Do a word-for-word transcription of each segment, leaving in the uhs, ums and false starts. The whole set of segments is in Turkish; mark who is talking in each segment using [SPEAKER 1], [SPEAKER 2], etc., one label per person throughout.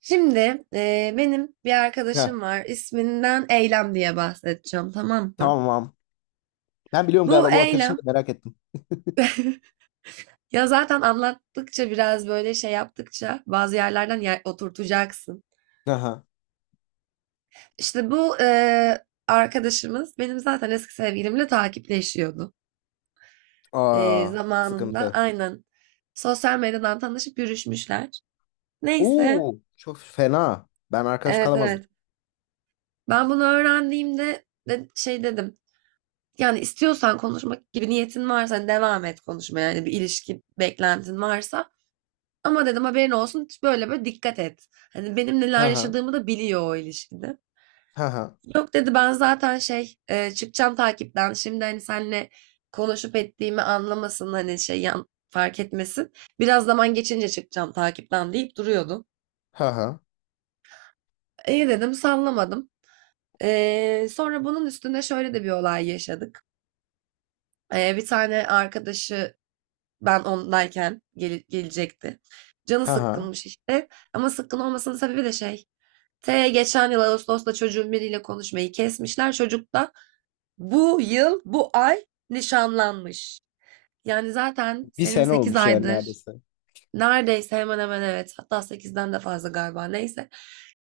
[SPEAKER 1] Şimdi eee, benim bir
[SPEAKER 2] Heh,
[SPEAKER 1] arkadaşım var. İsminden Eylem diye bahsedeceğim, tamam mı?
[SPEAKER 2] tamam. Tamam. Ben biliyorum
[SPEAKER 1] Bu
[SPEAKER 2] galiba bu arkadaşını da
[SPEAKER 1] Eylem
[SPEAKER 2] merak ettim.
[SPEAKER 1] ya zaten anlattıkça biraz böyle şey yaptıkça bazı yerlerden yer oturtacaksın.
[SPEAKER 2] Aha.
[SPEAKER 1] İşte bu eee, arkadaşımız benim zaten eski sevgilimle takipleşiyordu. Eee,
[SPEAKER 2] Aa,
[SPEAKER 1] zamanında
[SPEAKER 2] sıkıntı.
[SPEAKER 1] aynen sosyal medyadan tanışıp yürüşmüşler. Neyse,
[SPEAKER 2] Oo, çok fena. Ben arkadaş
[SPEAKER 1] evet
[SPEAKER 2] kalamazdım.
[SPEAKER 1] evet. Ben bunu öğrendiğimde de, şey dedim. Yani istiyorsan konuşmak gibi niyetin varsa hani devam et konuşmaya. Yani bir ilişki beklentin varsa. Ama dedim haberin olsun böyle böyle dikkat et. Hani benim neler
[SPEAKER 2] Haha.
[SPEAKER 1] yaşadığımı da biliyor o ilişkide.
[SPEAKER 2] Haha.
[SPEAKER 1] Yok dedi ben zaten şey e, çıkacağım takipten. Şimdi hani seninle konuşup ettiğimi anlamasın hani şey yan, fark etmesin. Biraz zaman geçince çıkacağım takipten deyip duruyordu.
[SPEAKER 2] Haha.
[SPEAKER 1] İyi dedim sallamadım. E, sonra bunun üstüne şöyle de bir olay yaşadık. E, bir tane arkadaşı ben ondayken gele- gelecekti. Canı
[SPEAKER 2] Haha.
[SPEAKER 1] sıkkınmış işte. Ama sıkkın olmasının sebebi de şey. T geçen yıl Ağustos'ta çocuğun biriyle konuşmayı kesmişler. Çocuk da bu yıl, bu ay nişanlanmış. Yani zaten
[SPEAKER 2] Bir
[SPEAKER 1] senin
[SPEAKER 2] sene
[SPEAKER 1] sekiz
[SPEAKER 2] olmuş yani
[SPEAKER 1] aydır
[SPEAKER 2] neredeyse.
[SPEAKER 1] neredeyse hemen hemen evet hatta sekizden de fazla galiba neyse.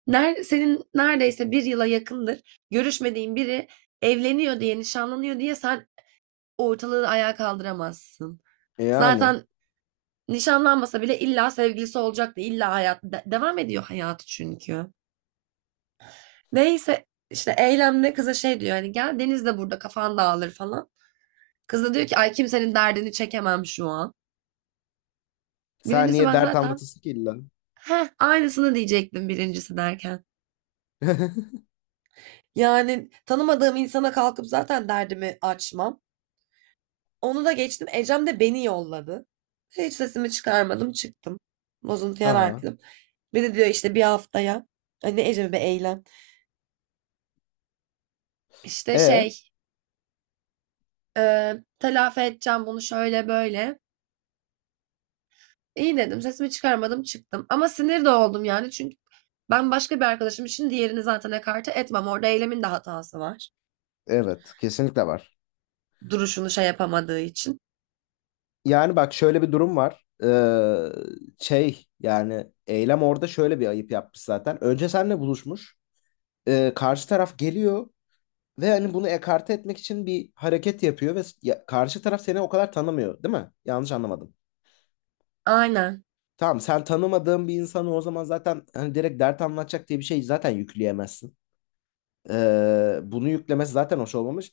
[SPEAKER 1] Ner senin neredeyse bir yıla yakındır görüşmediğin biri evleniyor diye nişanlanıyor diye sen ortalığı ayağa kaldıramazsın.
[SPEAKER 2] Yani.
[SPEAKER 1] Zaten nişanlanmasa bile illa sevgilisi olacaktı. İlla hayat de- devam ediyor hayatı çünkü. Neyse işte eylemde kıza şey diyor hani gel Deniz de burada kafan dağılır falan. Kız da diyor ki ay kimsenin derdini çekemem şu an.
[SPEAKER 2] Sen
[SPEAKER 1] Birincisi
[SPEAKER 2] niye
[SPEAKER 1] ben
[SPEAKER 2] dert
[SPEAKER 1] zaten
[SPEAKER 2] anlatırsın ki illa?
[SPEAKER 1] heh aynısını diyecektim birincisi derken. Yani tanımadığım insana kalkıp zaten derdimi açmam. Onu da geçtim. Ecem de beni yolladı. Hiç sesimi çıkarmadım çıktım. Bozuntuya
[SPEAKER 2] Haha.
[SPEAKER 1] verdim. Bir de diyor işte bir haftaya. Hani Ecem'e bir eylem. İşte
[SPEAKER 2] E,
[SPEAKER 1] şey Eee, telafi edeceğim bunu şöyle böyle. İyi dedim. Sesimi çıkarmadım çıktım. Ama sinir de oldum yani. Çünkü ben başka bir arkadaşım için diğerini zaten ekarte etmem. Orada eylemin de hatası var.
[SPEAKER 2] evet, kesinlikle var.
[SPEAKER 1] Duruşunu şey yapamadığı için.
[SPEAKER 2] Yani bak şöyle bir durum var. Ee, şey yani Eylem orada şöyle bir ayıp yapmış zaten. Önce seninle buluşmuş. Ee, karşı taraf geliyor. Ve hani bunu ekarte etmek için bir hareket yapıyor ve s- ya- karşı taraf seni o kadar tanımıyor, değil mi? Yanlış anlamadım.
[SPEAKER 1] Aynen.
[SPEAKER 2] Tamam, sen tanımadığın bir insanı o zaman zaten hani direkt dert anlatacak diye bir şey zaten yükleyemezsin. Ee, bunu yüklemesi zaten hoş olmamış.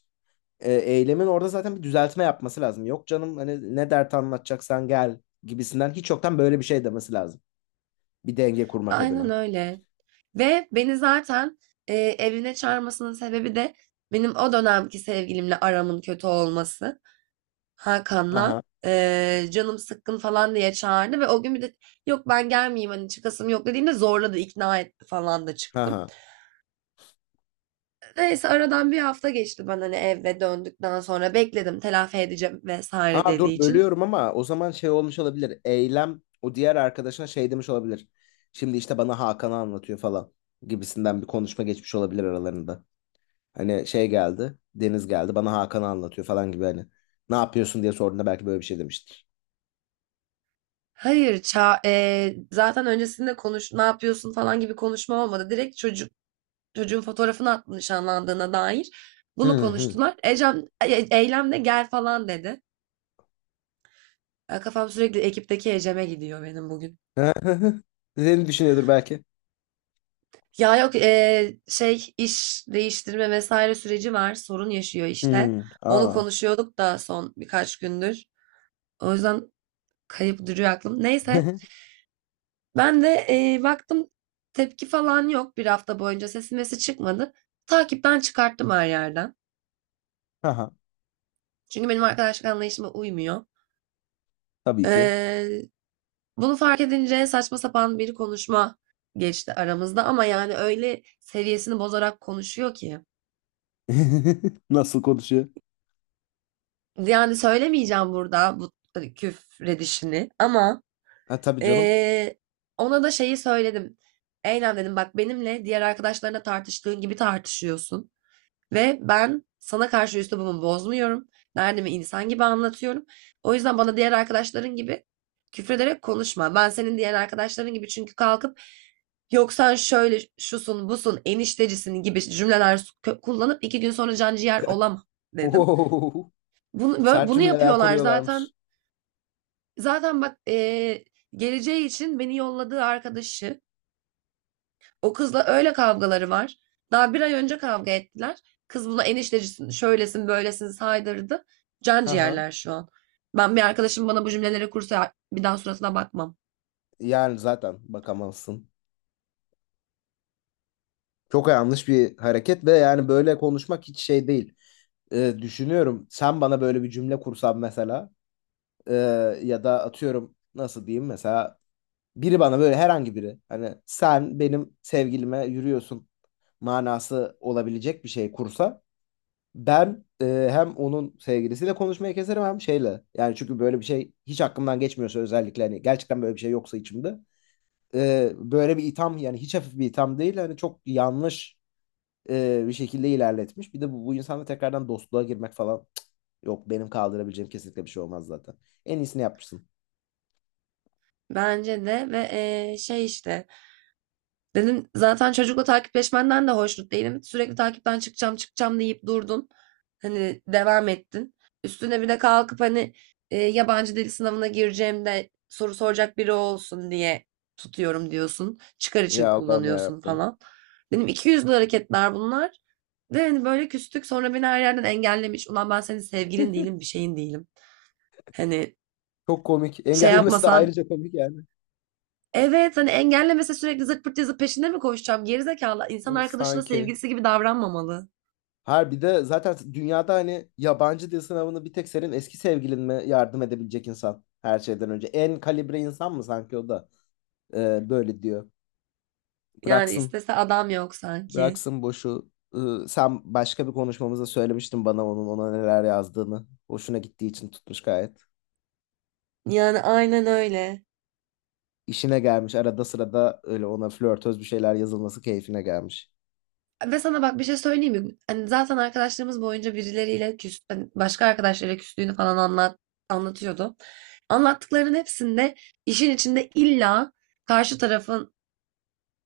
[SPEAKER 2] Ee, eylemin orada zaten bir düzeltme yapması lazım. Yok canım hani ne dert anlatacaksan gel gibisinden hiç yoktan böyle bir şey demesi lazım. Bir denge kurmak
[SPEAKER 1] Aynen
[SPEAKER 2] adına.
[SPEAKER 1] öyle. Ve beni zaten eee evine çağırmasının sebebi de benim o dönemki sevgilimle aramın kötü olması. Hakan'la.
[SPEAKER 2] Aha,
[SPEAKER 1] Eee, canım sıkkın falan diye çağırdı ve o gün bir de yok ben gelmeyeyim hani çıkasım yok dediğimde zorladı ikna etti falan da çıktım.
[SPEAKER 2] aha.
[SPEAKER 1] Neyse aradan bir hafta geçti ben hani eve döndükten sonra bekledim telafi edeceğim vesaire
[SPEAKER 2] Aa,
[SPEAKER 1] dediği
[SPEAKER 2] dur
[SPEAKER 1] için.
[SPEAKER 2] bölüyorum ama o zaman şey olmuş olabilir. Eylem o diğer arkadaşına şey demiş olabilir. Şimdi işte bana Hakan'ı anlatıyor falan gibisinden bir konuşma geçmiş olabilir aralarında. Hani şey geldi, Deniz geldi bana Hakan'ı anlatıyor falan gibi hani. Ne yapıyorsun diye sorduğunda belki böyle bir şey demiştir.
[SPEAKER 1] Hayır ça eee, zaten öncesinde konuş ne yapıyorsun falan gibi konuşma olmadı. Direkt çocuk çocuğun fotoğrafını attı nişanlandığına dair. Bunu
[SPEAKER 2] Hı hı.
[SPEAKER 1] konuştular. Ecem, E- Eylem de gel falan dedi. E, Kafam sürekli ekipteki Ecem'e gidiyor benim bugün.
[SPEAKER 2] Seni düşünüyordur belki.
[SPEAKER 1] Ya yok e, şey iş değiştirme vesaire süreci var. Sorun yaşıyor işte.
[SPEAKER 2] Hı.
[SPEAKER 1] Onu
[SPEAKER 2] Aa.
[SPEAKER 1] konuşuyorduk da son birkaç gündür. O yüzden kayıp duruyor aklım. Neyse ben de e, baktım tepki falan yok bir hafta boyunca sesi mesi çıkmadı. Takipten çıkarttım her yerden.
[SPEAKER 2] Aha,
[SPEAKER 1] Çünkü benim arkadaşlık anlayışıma uymuyor.
[SPEAKER 2] tabii ki.
[SPEAKER 1] Ee, Bunu fark edince saçma sapan bir konuşma geçti aramızda ama yani öyle seviyesini bozarak konuşuyor ki.
[SPEAKER 2] Nasıl konuşuyor?
[SPEAKER 1] Yani söylemeyeceğim burada bu hani, küfredişini ama
[SPEAKER 2] Ha, tabii canım.
[SPEAKER 1] eee, ona da şeyi söyledim. Eylem dedim bak benimle diğer arkadaşlarına tartıştığın gibi tartışıyorsun. Ve ben sana karşı üslubumu bozmuyorum. Derdimi insan gibi anlatıyorum. O yüzden bana diğer arkadaşların gibi küfrederek konuşma. Ben senin diğer arkadaşların gibi çünkü kalkıp yok sen şöyle şusun busun eniştecisin gibi cümleler kullanıp iki gün sonra can ciğer olamam dedim. Bunu,
[SPEAKER 2] Sert
[SPEAKER 1] bunu
[SPEAKER 2] cümleler
[SPEAKER 1] yapıyorlar
[SPEAKER 2] kuruyorlarmış.
[SPEAKER 1] zaten. Zaten bak eee, geleceği için beni yolladığı arkadaşı o kızla öyle kavgaları var. Daha bir ay önce kavga ettiler. Kız buna eniştecisin, şöylesin, böylesin saydırdı. Can
[SPEAKER 2] Ha.
[SPEAKER 1] ciğerler şu an. Ben bir arkadaşım bana bu cümleleri kursa bir daha suratına bakmam.
[SPEAKER 2] Yani zaten bakamazsın. Çok yanlış bir hareket ve yani böyle konuşmak hiç şey değil. Ee, düşünüyorum sen bana böyle bir cümle kursan mesela ee, ya da atıyorum nasıl diyeyim mesela biri bana böyle herhangi biri hani sen benim sevgilime yürüyorsun manası olabilecek bir şey kursa ben e, hem onun sevgilisiyle konuşmayı keserim hem şeyle. Yani çünkü böyle bir şey hiç aklımdan geçmiyorsa özellikle hani gerçekten böyle bir şey yoksa içimde e, böyle bir itham, yani hiç hafif bir itham değil, hani çok yanlış e, bir şekilde ilerletmiş. Bir de bu, bu insanla tekrardan dostluğa girmek falan, cık, yok, benim kaldırabileceğim kesinlikle bir şey olmaz zaten. En iyisini yapmışsın.
[SPEAKER 1] Bence de ve eee, şey işte dedim zaten çocukla takipleşmenden de hoşnut değilim. Sürekli takipten çıkacağım çıkacağım deyip durdun. Hani devam ettin. Üstüne bir de kalkıp hani e, yabancı dil sınavına gireceğim de soru soracak biri olsun diye tutuyorum diyorsun. Çıkar için
[SPEAKER 2] Ya Allah'ım ya
[SPEAKER 1] kullanıyorsun
[SPEAKER 2] Rabbim.
[SPEAKER 1] falan. Benim iki yüzlü hareketler bunlar. Ve hani böyle küstük sonra beni her yerden engellemiş. Ulan ben senin sevgilin değilim bir şeyin değilim. Hani
[SPEAKER 2] Çok komik.
[SPEAKER 1] şey
[SPEAKER 2] Engellemesi de
[SPEAKER 1] yapmasan
[SPEAKER 2] ayrıca komik yani.
[SPEAKER 1] evet hani engellemese sürekli zırt pırt yazıp peşinde mi koşacağım? Gerizekalı. İnsan
[SPEAKER 2] Evet,
[SPEAKER 1] arkadaşına
[SPEAKER 2] sanki.
[SPEAKER 1] sevgilisi gibi davranmamalı.
[SPEAKER 2] Harbi de zaten dünyada hani yabancı dil sınavını bir tek senin eski sevgilin mi yardım edebilecek insan her şeyden önce. En kalibre insan mı sanki o da e, böyle diyor.
[SPEAKER 1] Yani
[SPEAKER 2] Bıraksın.
[SPEAKER 1] istese adam yok sanki.
[SPEAKER 2] Bıraksın boşu. Iı, sen başka bir konuşmamızda söylemiştin bana onun ona neler yazdığını. Hoşuna gittiği için tutmuş gayet.
[SPEAKER 1] Yani aynen öyle.
[SPEAKER 2] İşine gelmiş. Arada sırada öyle ona flörtöz bir şeyler yazılması keyfine gelmiş.
[SPEAKER 1] Ve sana bak bir şey söyleyeyim mi? Hani zaten arkadaşlarımız boyunca birileriyle küs, hani başka arkadaşlarıyla küstüğünü falan anlat, anlatıyordu. Anlattıklarının hepsinde işin içinde illa karşı tarafın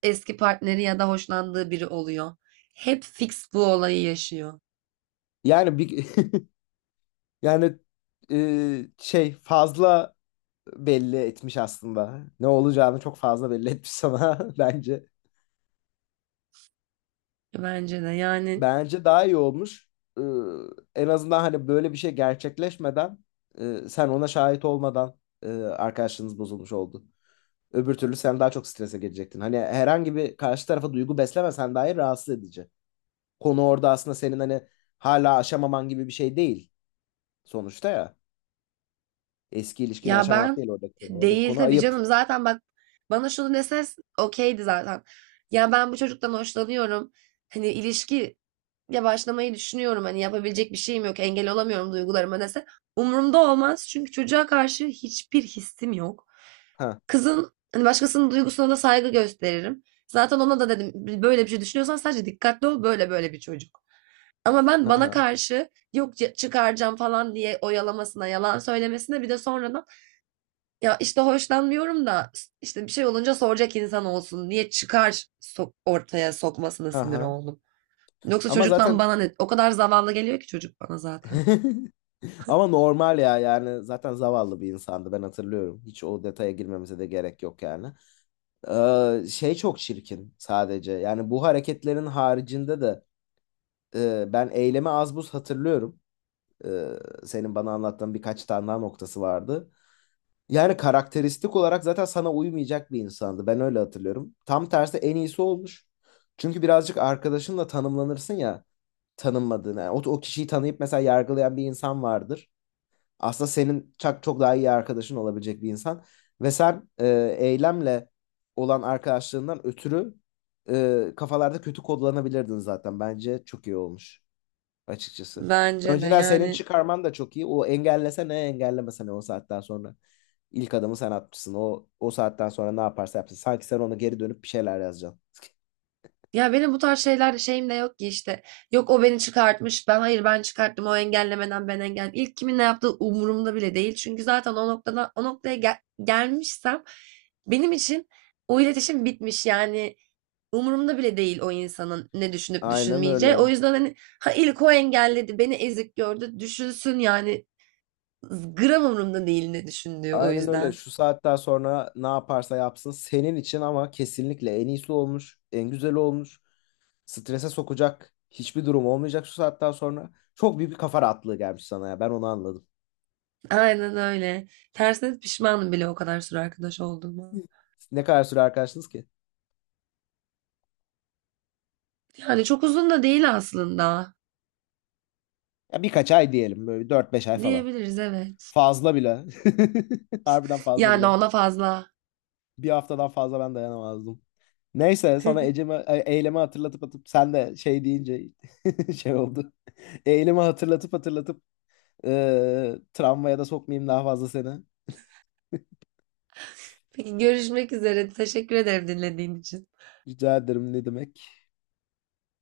[SPEAKER 1] eski partneri ya da hoşlandığı biri oluyor. Hep fix bu olayı yaşıyor.
[SPEAKER 2] Yani bir yani ıı, şey fazla belli etmiş aslında. Ne olacağını çok fazla belli etmiş sana bence.
[SPEAKER 1] Bence de yani
[SPEAKER 2] Bence daha iyi olmuş. Iı, En azından hani böyle bir şey gerçekleşmeden ıı, sen ona şahit olmadan ıı, arkadaşlığınız bozulmuş oldu. Öbür türlü sen daha çok strese girecektin. Hani herhangi bir karşı tarafa duygu beslemesen dahi rahatsız edici. Konu orada aslında senin hani hala aşamaman gibi bir şey değil sonuçta ya. Eski ilişkini
[SPEAKER 1] ya
[SPEAKER 2] aşamamak
[SPEAKER 1] ben
[SPEAKER 2] değil oradaki konu. Oradaki
[SPEAKER 1] değil
[SPEAKER 2] konu
[SPEAKER 1] tabii
[SPEAKER 2] ayıp.
[SPEAKER 1] canım zaten bak bana şunu dese okeydi zaten. Ya ben bu çocuktan hoşlanıyorum. Hani ilişki ya başlamayı düşünüyorum. Hani yapabilecek bir şeyim yok. Engel olamıyorum duygularıma dese. Umurumda olmaz. Çünkü çocuğa karşı hiçbir hissim yok.
[SPEAKER 2] Ha
[SPEAKER 1] Kızın hani başkasının duygusuna da saygı gösteririm. Zaten ona da dedim böyle bir şey düşünüyorsan sadece dikkatli ol böyle böyle bir çocuk. Ama ben
[SPEAKER 2] ha ha
[SPEAKER 1] bana karşı yok c- çıkaracağım falan diye oyalamasına, yalan söylemesine bir de sonradan ya işte hoşlanmıyorum da işte bir şey olunca soracak insan olsun diye çıkar so- ortaya sokmasına
[SPEAKER 2] ha.
[SPEAKER 1] sinir
[SPEAKER 2] Ha.
[SPEAKER 1] oldum. Yoksa
[SPEAKER 2] Ama
[SPEAKER 1] çocuktan
[SPEAKER 2] zaten
[SPEAKER 1] bana ne? O kadar zavallı geliyor ki çocuk bana zaten.
[SPEAKER 2] ama normal ya, yani zaten zavallı bir insandı ben hatırlıyorum. Hiç o detaya girmemize de gerek yok yani. Ee, şey çok çirkin sadece. Yani bu hareketlerin haricinde de e, ben Eylemi az buz hatırlıyorum. Ee, Senin bana anlattığın birkaç tane daha noktası vardı. Yani karakteristik olarak zaten sana uymayacak bir insandı. Ben öyle hatırlıyorum. Tam tersi en iyisi olmuş. Çünkü birazcık arkadaşınla tanımlanırsın ya, tanınmadığını. Yani o, o kişiyi tanıyıp mesela yargılayan bir insan vardır. Aslında senin çok, çok daha iyi arkadaşın olabilecek bir insan. Ve sen e, Eylemle olan arkadaşlığından ötürü e, kafalarda kötü kodlanabilirdin zaten. Bence çok iyi olmuş açıkçası.
[SPEAKER 1] Bence de
[SPEAKER 2] Önceden senin
[SPEAKER 1] yani
[SPEAKER 2] çıkarman da çok iyi. O engellese ne, engellemese ne o saatten sonra. İlk adımı sen atmışsın. O, o saatten sonra ne yaparsa yapsın. Sanki sen ona geri dönüp bir şeyler yazacaksın.
[SPEAKER 1] ya benim bu tarz şeyler şeyim de yok ki işte. Yok o beni çıkartmış. Ben hayır ben çıkarttım. O engellemeden ben engel. İlk kimin ne yaptığı umurumda bile değil. Çünkü zaten o noktada o noktaya gel- gelmişsem benim için o iletişim bitmiş. Yani umurumda bile değil o insanın ne düşünüp
[SPEAKER 2] Aynen
[SPEAKER 1] düşünmeyeceği. O
[SPEAKER 2] öyle.
[SPEAKER 1] yüzden hani ha ilk o engelledi, beni ezik gördü. Düşünsün yani gram umurumda değil ne düşündüğü o
[SPEAKER 2] Aynen öyle.
[SPEAKER 1] yüzden.
[SPEAKER 2] Şu saatten sonra ne yaparsa yapsın senin için, ama kesinlikle en iyisi olmuş, en güzeli olmuş. Strese sokacak hiçbir durum olmayacak şu saatten sonra. Çok büyük bir kafa rahatlığı gelmiş sana ya. Ben onu anladım.
[SPEAKER 1] Aynen öyle. Tersine pişmanım bile o kadar süre arkadaş olduğuma.
[SPEAKER 2] Ne kadar süre arkadaşsınız ki?
[SPEAKER 1] Yani çok uzun da değil aslında.
[SPEAKER 2] Ya birkaç ay diyelim. Böyle dört beş ay falan.
[SPEAKER 1] Diyebiliriz evet.
[SPEAKER 2] Fazla bile. Harbiden fazla
[SPEAKER 1] Yani
[SPEAKER 2] bile.
[SPEAKER 1] ona fazla.
[SPEAKER 2] Bir haftadan fazla ben dayanamazdım. Neyse, sana
[SPEAKER 1] Peki
[SPEAKER 2] Ecem'e, e, Eylemi hatırlatıp atıp sen de şey deyince şey oldu. Eylemi hatırlatıp hatırlatıp e, travmaya da sokmayayım daha fazla seni.
[SPEAKER 1] görüşmek üzere. Teşekkür ederim dinlediğin için.
[SPEAKER 2] Rica ederim, ne demek.